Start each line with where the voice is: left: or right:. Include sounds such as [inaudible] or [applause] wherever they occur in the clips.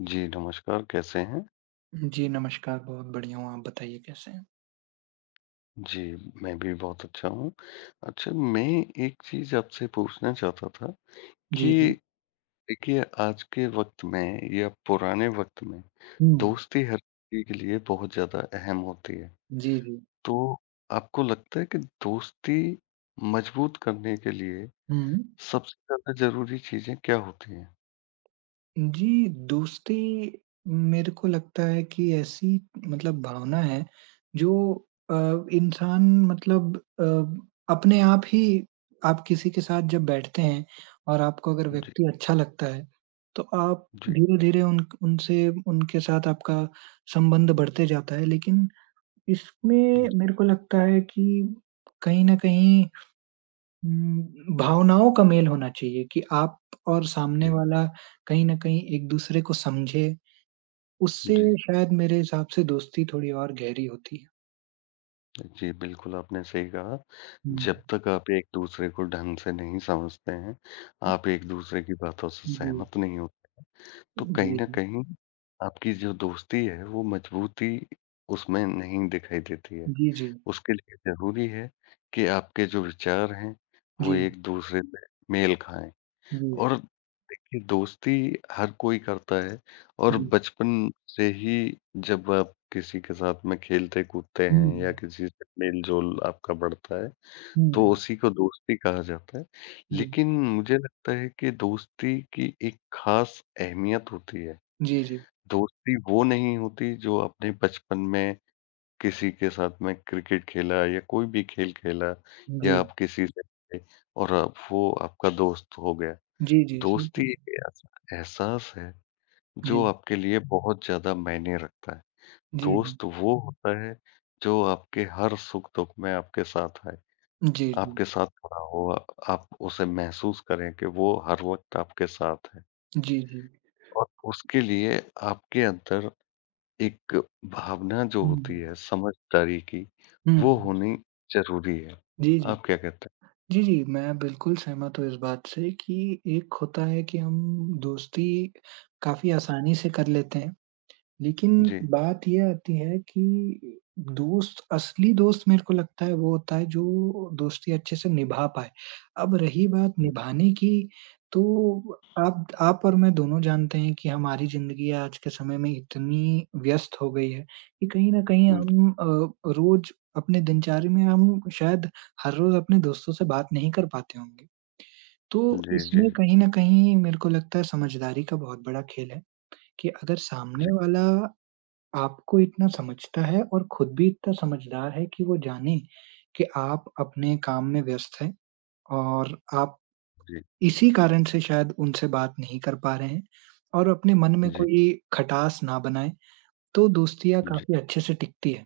left: जी, नमस्कार, कैसे हैं?
right: जी, नमस्कार, बहुत बढ़िया हूँ, आप बताइए कैसे हैं?
left: जी, मैं भी बहुत अच्छा हूँ। अच्छा, मैं एक चीज़ आपसे पूछना चाहता था कि
right: जी, जी।
left: देखिए, आज के वक़्त में या पुराने वक़्त में
right: हुँ,
left: दोस्ती हर किसी के लिए बहुत ज़्यादा अहम होती है।
right: जी, जी।
left: तो आपको लगता है कि दोस्ती मज़बूत करने के लिए
right: हुँ।
left: सबसे ज़्यादा ज़रूरी चीज़ें क्या होती हैं?
right: जी, दोस्ती मेरे को लगता है कि ऐसी मतलब भावना है जो अ, इंसान मतलब अपने आप ही आप किसी के साथ जब बैठते हैं और आपको अगर
left: जी,
right: व्यक्ति अच्छा लगता है, तो आप
left: जी,
right: धीरे-धीरे उन उनसे उनके साथ आपका संबंध बढ़ते जाता है। लेकिन इसमें मेरे को लगता है कि कहीं न कहीं भावनाओं का मेल होना चाहिए कि आप और सामने
left: जी,
right: वाला कहीं न कहीं एक-दूसरे को समझे, उससे
left: जी।
right: शायद मेरे हिसाब से दोस्ती थोड़ी और गहरी होती है।
left: जी, बिल्कुल आपने सही कहा।
right: हुँ।
left: जब तक आप एक-दूसरे को ढंग से नहीं समझते हैं, आप एक-दूसरे की बातों से
right: जी।
left: सहमत नहीं हो, तो कहीं
right: जी,
left: न
right: जी।
left: कहीं आपकी जो दोस्ती है, वो मजबूती उसमें नहीं दिखाई देती है।
right: जी, जी।
left: उसके लिए ज़रूरी है कि आपके जो विचार हैं, वो
right: जी,
left: एक-दूसरे में मेल खाएँ
right: जी,
left: और कि दोस्ती हर कोई करता है और
right: जी।
left: बचपन से ही जब आप किसी के साथ में खेलते कूदते
right: हुँ,
left: हैं या किसी से मेल-जोल आपका बढ़ता है, तो
right: हुँ।
left: उसी को दोस्ती कहा जाता है।
right: जी।
left: लेकिन मुझे लगता है कि दोस्ती की एक ख़ास अहमियत होती है।
right: जी, जी।
left: दोस्ती वो नहीं होती जो आपने बचपन में किसी के साथ में क्रिकेट खेला या कोई भी खेल खेला
right: जी।
left: या आप किसी से मिले और आप वो आपका दोस्त हो गया।
right: जी, जी। सही
left: दोस्ती
right: कहा।
left: एक ऐसा एहसास है जो
right: जी।
left: आपके लिए बहुत ज़्यादा मायने रखता है।
right: जी, जी।
left: दोस्त वो होता है जो आपके हर सुख-दुख में आपके साथ है,
right: जी, जी।
left: आपके साथ खड़ा हो, आप उसे महसूस करें कि वो हर वक़्त आपके साथ है
right: जी, जी।
left: और उसके लिए आपके अंदर एक भावना जो होती
right: हुँ।
left: है समझदारी की,
right: हुँ,
left: वो
right: हुँ।
left: होनी ज़रूरी है।
right: जी, जी।
left: आप क्या कहते हैं?
right: जी, जी। मैं बिल्कुल सहमत हूँ इस बात से कि एक होता है कि हम दोस्ती काफ़ी आसानी से कर लेते हैं लेकिन
left: जी।
right: बात ये आती है कि दोस्त असली दोस्त मेरे को लगता है वो होता है जो दोस्ती अच्छे से निभा पाए। अब रही बात निभाने की, तो आप और मैं दोनों जानते हैं कि हमारी ज़िंदगी आज के समय में इतनी व्यस्त हो गई है कि कहीं न कहीं हम रोज़ अपने दिनचर्या में हम शायद हर रोज़ अपने दोस्तों से बात नहीं कर पाते होंगे। तो
left: जी, जी, जी,
right: इसमें कहीं न कहीं मेरे को लगता है समझदारी का बहुत बड़ा खेल है कि अगर सामने
left: जी,
right: वाला आपको इतना समझता है और खुद भी इतना समझदार है कि वो जाने कि आप अपने काम में व्यस्त हैं और आप
left: जी,
right: इसी कारण से शायद उनसे बात नहीं कर पा रहे हैं और अपने मन में
left: जी, जी,
right: कोई खटास ना बनाएँ, तो दोस्तियाँ
left: जी,
right: काफ़ी अच्छे से टिकती हैं।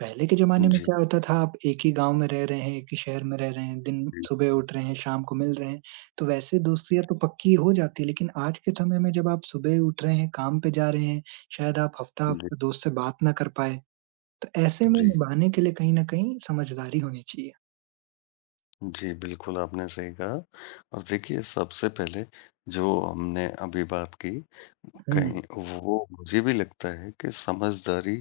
right: पहले के ज़माने में
left: जी,
right: क्या होता था आप एक ही गाँव में रह रहे हैं, एक ही शहर में रह रहे हैं, दिन
left: जी,
right: सुबह उठ रहे हैं, शाम को मिल रहे हैं, तो वैसे दोस्तियाँ तो पक्की हो जाती है। लेकिन आज के समय में जब आप सुबह उठ रहे हैं, काम पे जा रहे हैं, शायद आप
left: जी,
right: हफ्ता-हफ्ता दोस्त से बात ना कर पाएँ। तो ऐसे में
left: जी।
right: निभाने के लिए कहीं न कहीं समझदारी होनी चाहिए।
left: जी, बिल्कुल आपने सही कहा और देखिए सबसे पहले जो हमने अभी बात की
right: हुँ,
left: कहीं वो मुझे भी लगता है कि समझदारी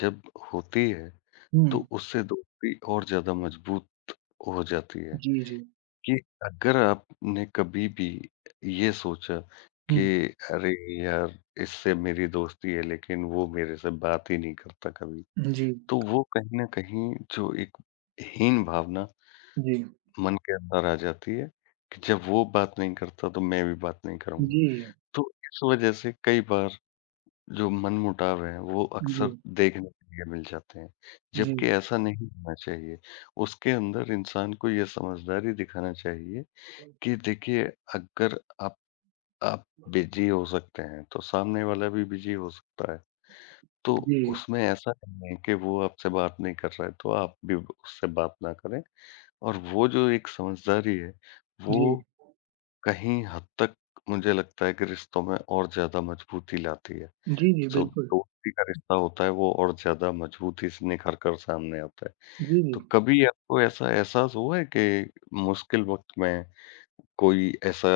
left: जब होती है
right: हुँ।
left: तो उससे दोस्ती और ज़्यादा मजबूत हो जाती है
right: जी, जी।
left: कि अगर आपने कभी भी ये सोचा
right: हुँ।
left: कि अरे यार! इससे मेरी दोस्ती है लेकिन वो मेरे से बात ही नहीं करता कभी,
right: जी,
left: तो वो कहीं न कहीं जो एक हीन भावना
right: जी,
left: मन के अंदर आ जाती है कि जब वो बात नहीं करता तो मैं भी बात नहीं करूँगा।
right: जी,
left: तो इस वज़ह से कई बार जो मनमुटाव है वो
right: जी,
left: अक्सर देखने के लिए मिल जाते हैं,
right: जी,
left: जबकि ऐसा नहीं होना चाहिए। उसके अंदर इंसान को ये समझदारी दिखाना चाहिए
right: जी,
left: कि देखिए अगर आप बिज़ी हो सकते हैं तो सामने वाला भी बिज़ी हो सकता है। तो
right: जी।
left: उसमें ऐसा नहीं है कि वो आपसे बात नहीं कर रहा है तो आप भी उससे बात ना करें और वो जो एक समझदारी है वो कहीं हद तक मुझे लगता है कि रिश्तों में और ज़्यादा मजबूती लाती है।
right: जी, जी,
left: जो
right: बिल्कुल।
left: दोस्ती का रिश्ता होता है वो और ज़्यादा मजबूती से निखर कर सामने आता है।
right: जी, जी।
left: तो कभी आपको ऐसा एहसास हुआ है कि मुश्किल वक़्त में कोई ऐसा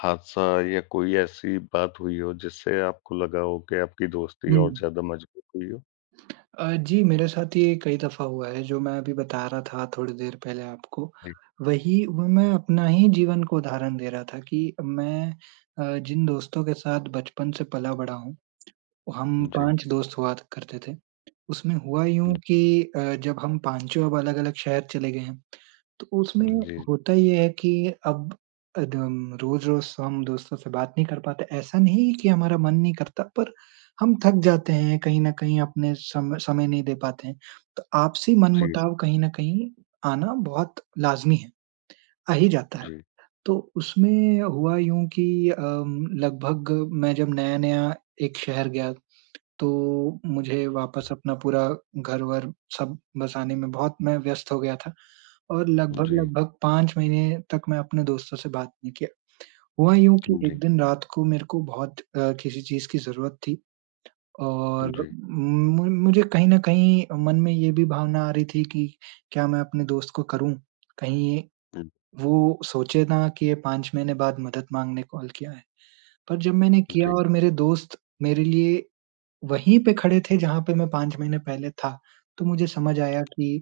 left: हादसा या कोई ऐसी बात हुई हो जिससे आपको लगा हो कि आपकी दोस्ती
right: हुँ।
left: और ज़्यादा मजबूत हुई हो?
right: जी, मेरे साथ ये कई दफ़ा हुआ है, जो मैं अभी बता रहा था थोड़ी देर पहले आपको,
left: जी,
right: वही वो मैं अपना ही जीवन को उदाहरण दे रहा था कि मैं जिन दोस्तों के साथ बचपन से पला-बड़ा हूँ हम
left: जी,
right: 5 दोस्त हुआ करते थे। उसमें हुआ यूँ
left: जी,
right: कि जब हम पाँचों अब अलग-अलग शहर चले गए हैं, तो उसमें
left: जी,
right: होता ये है कि अब एकदम रोज़-रोज़ हम दोस्तों से बात नहीं कर पाते। ऐसा नहीं कि हमारा मन नहीं करता, पर हम थक जाते हैं, कहीं न कहीं अपने सम समय नहीं दे पाते हैं। तो आपसी
left: जी,
right: मनमुटाव कहीं न कहीं आना बहुत लाज़मी है, आ ही जाता है।
left: जी,
right: तो उसमें हुआ यूँ कि लगभग मैं जब नया-नया एक शहर गया तो मुझे वापस अपना पूरा घर-वर सब बसाने में बहुत मैं व्यस्त हो गया था और
left: जी,
right: लगभग-लगभग 5 महीने तक मैं अपने दोस्तों से बात नहीं किया। हुआ यूँ कि
left: जी,
right: एक
left: जी,
right: दिन रात को मेरे को बहुत किसी चीज़ की ज़रूरत थी और मु मुझे कहीं न कहीं मन में ये भी भावना आ रही थी कि क्या मैं अपने दोस्त को करूँ? कहीं
left: जी,
right: वो सोचे ना कि ये 5 महीने बाद मदद माँगने कॉल किया है। पर जब मैंने किया
left: जी।
right: और मेरे दोस्त मेरे लिए वहीं पे खड़े थे जहाँ पे मैं 5 महीने पहले था। तो मुझे समझ आया कि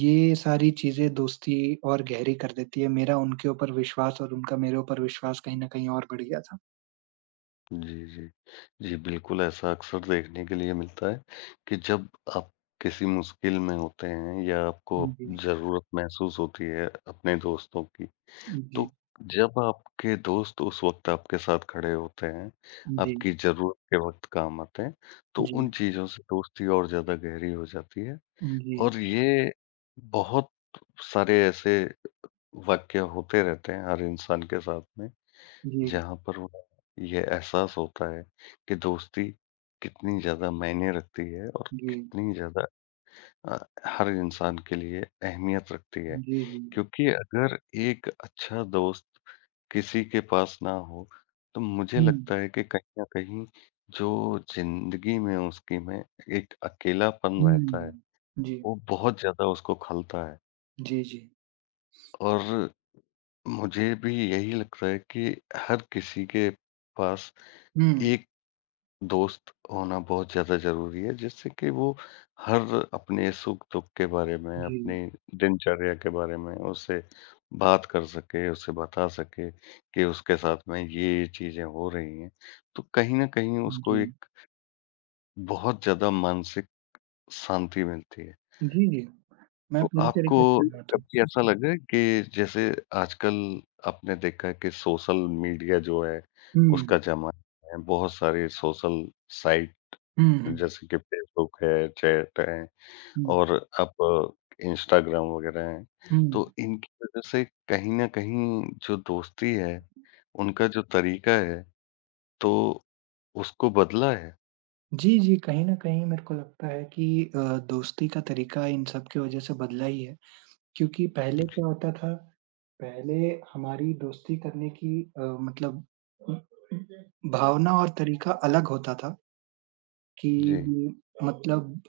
right: ये सारी चीज़ें दोस्ती और गहरी कर देती है। मेरा उनके ऊपर विश्वास और उनका मेरे ऊपर विश्वास कहीं न कहीं और बढ़ गया था।
left: जी, जी। जी, बिल्कुल ऐसा अक्सर देखने के लिए मिलता है कि जब आप किसी मुश्किल में होते हैं या आपको
right: जी,
left: ज़रूरत महसूस होती है अपने दोस्तों की,
right: जी, जी,
left: तो जब आपके दोस्त उस वक़्त आपके साथ खड़े होते हैं,
right: जी,
left: आपकी ज़रूरत के वक़्त काम आते हैं, तो
right: जी,
left: उन चीज़ों से दोस्ती और ज़्यादा गहरी हो जाती है
right: जी,
left: और ये बहुत सारे ऐसे वाक़या होते रहते हैं हर इंसान के साथ में।
right: जी,
left: जहाँ पर उन्हें ये एहसास होता है कि दोस्ती कितनी ज़्यादा मायने रखती है और कितनी ज़्यादा अ, हर इंसान के लिए अहमियत रखती है।
right: जी, जी।
left: क्योंकि अगर एक अच्छा दोस्त किसी के पास ना हो, तो मुझे
right: हुँ,
left: लगता है कि कहीं न कहीं जो ज़िंदगी में उसकी में एक अकेलापन रहता है,
right: हुँ। जी,
left: वो बहुत ज़्यादा उसको खलता है।
right: जी, जी।
left: और मुझे भी यही लगता है कि हर किसी के पास
right: हुँ,
left: एक दोस्त होना बहुत ज़्यादा ज़रूरी है, जिससे कि वो हर अपने सुख-दुख के बारे में,
right: जी,
left: अपनी दिनचर्या के बारे में उससे बात कर सके, उसे बता सके कि उसके साथ में ये-ये चीज़ें हो रही हैं। तो कहीं न कहीं उसको
right: जी,
left: एक बहुत ज़्यादा मानसिक शांति मिलती है।
right: जी, जी। मैं
left: तो
right: पूरी
left: आपको
right: तरीके से सहमत हूँ।
left: कभी ऐसा लगा है कि जैसे आजकल आपने देखा है कि सोशल मीडिया जो है,
right: हुँ,
left: उसका ज़माना है, बहुत सारे सोशल साइट
right: हुँ, हुँ,
left: जैसे कि फ़ेसबुक है, चैट है
right: हुँ,
left: और अब इंस्टाग्राम वगैरह हैं,
right: हुँ।
left: तो इनकी वज़ह से कहीं न कहीं जो दोस्ती है, उनका जो तरीका है, तो उसको बदला है।
right: जी, जी। कहीं न कहीं मेरे को लगता है कि अ, दोस्ती का तरीका इन सब की वज़ह से बदला ही है, क्योंकि पहले क्या होता था, पहले हमारी दोस्ती करने की मतलब भावना और तरीका अलग होता था
left: जी,
right: कि मतलब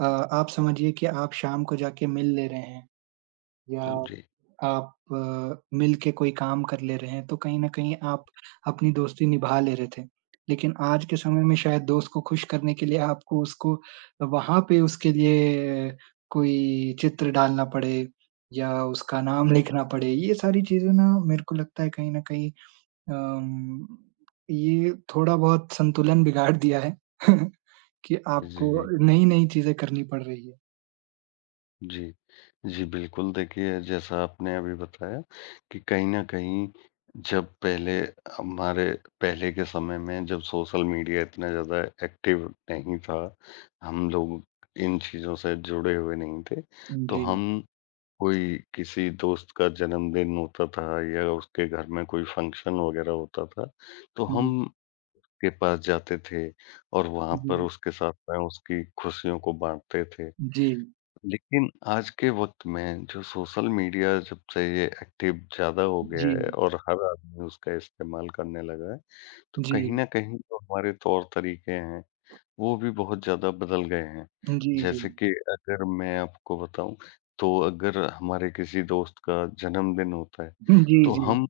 right: आप समझिए कि आप शाम को जाके मिल ले रहे हैं। या
left: जी,
right: आप मिल के कोई काम कर ले रहे हैं, तो कहीं न कहीं आप अपनी दोस्ती निभा ले रहे थे। लेकिन आज के समय में शायद दोस्त को खुश करने के लिए आपको उसको वहाँ पे उसके लिए कोई चित्र डालना पड़े या उसका नाम लिखना पड़े। ये सारी चीज़ें ना मेरे को लगता है कहीं न कहीं अम, ये थोड़ा बहुत संतुलन बिगाड़ दिया है [laughs] कि
left: जी,
right: आपको
left: जी।
right: नई-नई चीज़ें करनी पड़ रही है।
left: जी। जी, बिल्कुल देखिए जैसा आपने अभी बताया कि कहीं न कहीं जब पहले हमारे पहले के समय में जब सोशल मीडिया इतना ज़्यादा एक्टिव नहीं था, हम लोग इन चीज़ों से जुड़े हुए नहीं थे, तो
right: जी,
left: हम कोई किसी दोस्त का जन्मदिन होता था या उसके घर में कोई फंक्शन वग़ैरह होता था, तो
right: जी,
left: हम के पास जाते थे और वहाँ
right: जी,
left: पर उसके साथ में उसकी खुशियों को बाँटते थे।
right: जी,
left: लेकिन आज के वक़्त में जो सोशल मीडिया जब से ये एक्टिव ज़्यादा हो गया
right: जी।
left: है और हर आदमी उसका इस्तेमाल करने लगा है, तो
right: जी।
left: कहीं न कहीं जो हमारे तौर-तरीके हैं, वो भी बहुत ज़्यादा बदल गए हैं।
right: जी, जी।
left: जैसे कि अगर मैं आपको बताऊँ, तो अगर हमारे किसी दोस्त का जन्मदिन होता है,
right: हुँ, जी,
left: तो
right: जी,
left: हम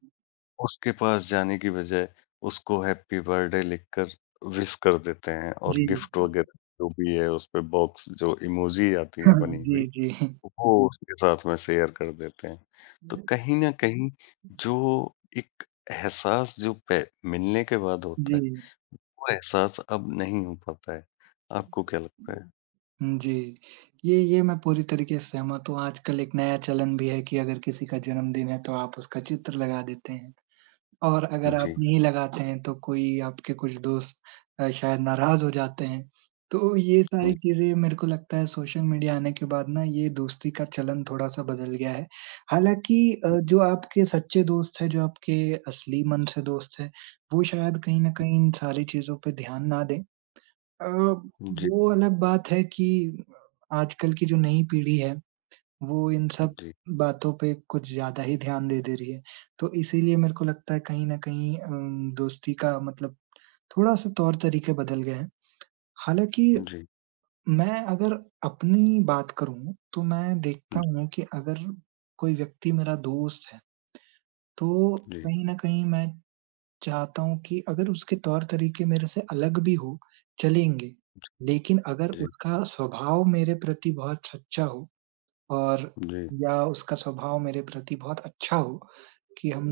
left: उसके पास जाने की बजाय उसको हैप्पी बर्थडे लिखकर विश कर देते हैं और
right: जी।
left: गिफ्ट वग़ैरह जो भी है, उस पे बॉक्स जो इमोजी आती हैं
right: हाँ,
left: बनी हुई
right: जी, जी।
left: वो उसके साथ में शेयर कर देते हैं। तो कहीं न कहीं जो एक एहसास जो पे मिलने के बाद
right: जी।
left: होता है, वो एहसास अब नहीं हो पाता है। आपको क्या लगता है?
right: जी। ये मैं पूरी तरीके से सहमत हूँ, आजकल एक नया चलन भी है कि अगर किसी का जन्मदिन है तो आप उसका चित्र लगा देते हैं। और अगर आप
left: जी,
right: नहीं लगाते हैं तो कोई आपके कुछ दोस्त शायद नाराज़ हो जाते हैं। तो ये सारी
left: जी,
right: चीज़ें मेरे को लगता है सोशल मीडिया आने के बाद ना ये दोस्ती का चलन थोड़ा-सा बदल गया है। हालाँकि जो आपके सच्चे दोस्त हैं, जो आपके असली मन से दोस्त हैं, वो शायद कहीं न कहीं इन सारी चीज़ों पे ध्यान ना दें। अ,
left: जी,
right: वो अलग बात है कि आजकल की जो नई पीढ़ी है वो इन
left: जी,
right: सब
left: जी,
right: बातों पे कुछ ज़्यादा ही ध्यान दे दे रही है। तो इसीलिए मेरे को लगता है कहीं न कहीं दोस्ती का मतलब थोड़ा-सा तौर-तरीके बदल गए हैं। हालाँकि
left: जी,
right: मैं अगर अपनी बात करूँ, तो मैं देखता
left: जी,
right: हूँ कि अगर कोई व्यक्ति मेरा दोस्त है, तो
left: जी,
right: कहीं न कहीं मैं चाहता हूँ कि अगर उसके तौर-तरीके मेरे से अलग भी हो, चलेंगे। लेकिन अगर
left: जी,
right: उसका स्वभाव मेरे प्रति बहुत सच्चा हो, और या उसका स्वभाव मेरे प्रति बहुत अच्छा हो, कि हम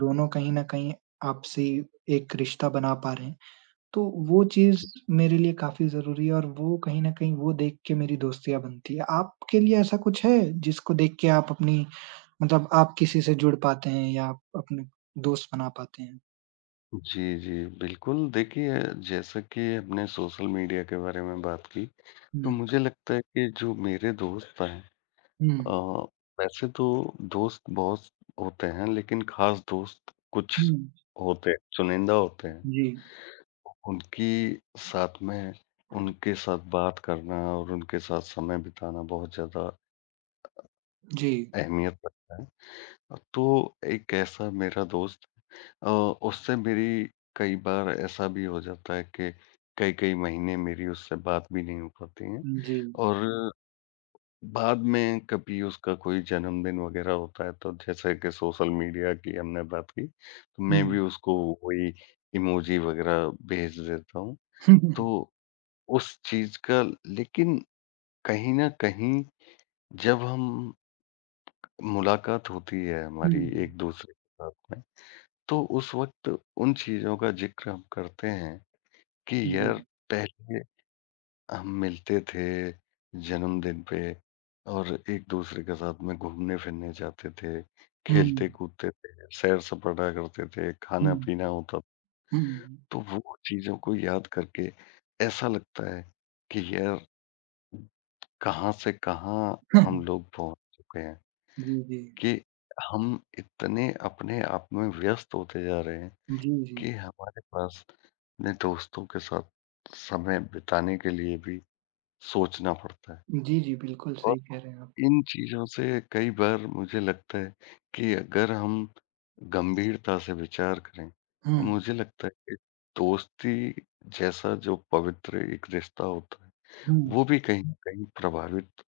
right: दोनों कहीं न कहीं आपसी एक रिश्ता बना पा रहे हैं। तो वो चीज़
left: जी।
right: मेरे लिए काफ़ी ज़रूरी है और वो कहीं न कहीं वो देख के मेरी दोस्तियाँ बनती है। आपके लिए ऐसा कुछ है जिसको देख के आप अपनी मतलब आप किसी से जुड़ पाते हैं या आप अपने दोस्त बना पाते हैं?
left: जी, जी, बिल्कुल देखिए जैसा कि हमने सोशल मीडिया के बारे में बात की, तो
right: हुँ,
left: मुझे लगता है कि जो मेरे दोस्त हैं
right: हुँ,
left: अ, वैसे तो दोस्त बहुत होते हैं लेकिन खास दोस्त कुछ
right: हुँ।
left: होते हैं, चुनिंदा होते हैं।
right: जी,
left: उनकी साथ में उनके साथ बात करना और उनके साथ समय बिताना बहुत ज़्यादा
right: जी,
left: अहमियत रखता है। तो एक ऐसा मेरा दोस्त अ, उससे मेरी कई बार ऐसा भी हो जाता है कि कई-कई महीने मेरी उससे बात भी नहीं हो पाती है
right: जी।
left: और बाद में कभी उसका कोई जन्मदिन वग़ैरह होता है, तो जैसे कि सोशल मीडिया की हमने बात की, तो
right: हुँ।
left: मैं भी उसको वही इमोजी वग़ैरह भेज देता हूँ।
right: हुँ, हुँ,
left: तो उस चीज़ का लेकिन कहीं न कहीं जब हम मुलाकात होती है
right: हुँ।
left: हमारी एक-दूसरे के साथ में, तो उस वक़्त उन चीज़ों का ज़िक्र हम करते हैं कि
right: हुँ, जी।
left: यार पहले हम मिलते थे जन्मदिन पे और एक-दूसरे के साथ में घूमने-फिरने जाते थे,
right: हुँ,
left: खेलते-कूदते थे, सैर-सपाटा करते थे, खाना-पीना होता
right: हुँ,
left: तो वो चीज़ों को याद करके ऐसा लगता है कि यार कहाँ से कहाँ
right: हुँ।
left: हम लोग पहुँच चुके हैं
right: जी, जी।
left: कि हम इतने अपने आप में व्यस्त होते जा रहे हैं
right: जी, जी।
left: कि हमारे पास अपने दोस्तों के साथ समय बिताने के लिए भी सोचना पड़ता है
right: जी, जी, बिल्कुल
left: और
right: सही कह रहे हैं आप।
left: इन चीज़ों से कई बार मुझे लगता है कि अगर हम गंभीरता से विचार करें,
right: हुँ,
left: तो मुझे लगता है कि दोस्ती जैसा जो पवित्र एक रिश्ता होता है,
right: हुँ।
left: वो भी कहीं न कहीं प्रभावित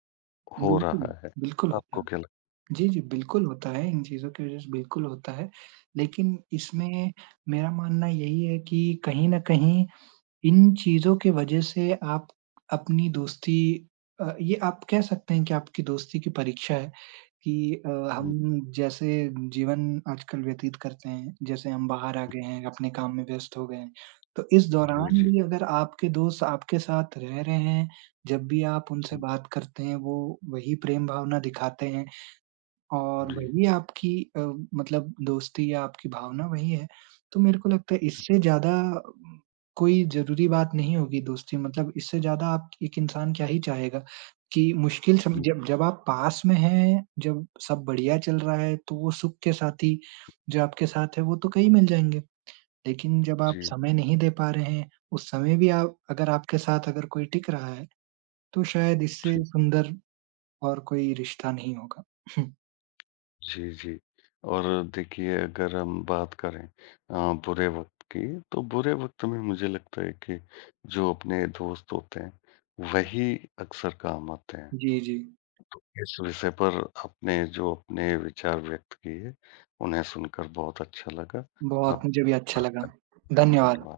left: हो
right: बिल्कुल,
left: रहा है।
right: बिल्कुल होता
left: आपको
right: है।
left: क्या लग
right: जी, जी, बिल्कुल होता है, इन चीज़ों की वज़ह से बिल्कुल होता है। लेकिन इसमें मेरा मानना यही है कि कहीं न कहीं इन चीज़ों के वज़ह से आप अपनी दोस्ती ये आप कह सकते हैं कि आपकी दोस्ती की परीक्षा है। कि अ,
left: हुँ,
right: हम जैसे जीवन आजकल व्यतीत करते हैं, जैसे हम बाहर आ गए हैं, अपने काम में व्यस्त हो गए हैं, तो इस
left: जी,
right: दौरान
left: जी।
right: भी अगर आपके दोस्त आपके साथ रह रहे हैं, जब भी आप उनसे
left: हुँ,
right: बात करते हैं, वो वही प्रेम भावना दिखाते हैं, और
left: जी,
right: वही आपकी मतलब दोस्ती या आपकी भावना वही है, तो मेरे को लगता है इससे ज़्यादा उम, कोई ज़रूरी बात नहीं होगी दोस्ती मतलब इससे ज़्यादा आप एक इंसान क्या ही चाहेगा कि मुश्किल सम
left: हुँ,
right: जब जब आप पास में हैं, जब सब बढ़िया चल रहा है, तो वो सुख के साथी जो आपके साथ है, वो तो कहीं मिल जाएँगे। लेकिन जब आप
left: जी,
right: समय नहीं दे पा रहे हैं, उस समय भी आप अगर आपके साथ अगर कोई टिक रहा है, तो शायद इससे
left: जी।
right: सुंदर और कोई रिश्ता नहीं होगा। [laughs]
left: जी, जी। और देखिए अगर हम बात करें बुरे वक़्त की, तो बुरे वक़्त में मुझे लगता है कि जो अपने दोस्त होते हैं, वही अक्सर काम आते हैं।
right: जी, जी।
left: तो इस विषय पर आपने जो अपने विचार व्यक्त किए, उन्हें सुनकर बहुत अच्छा लगा।
right: बहुत
left: आप
right: मुझे भी अच्छा लगा। धन्यवाद।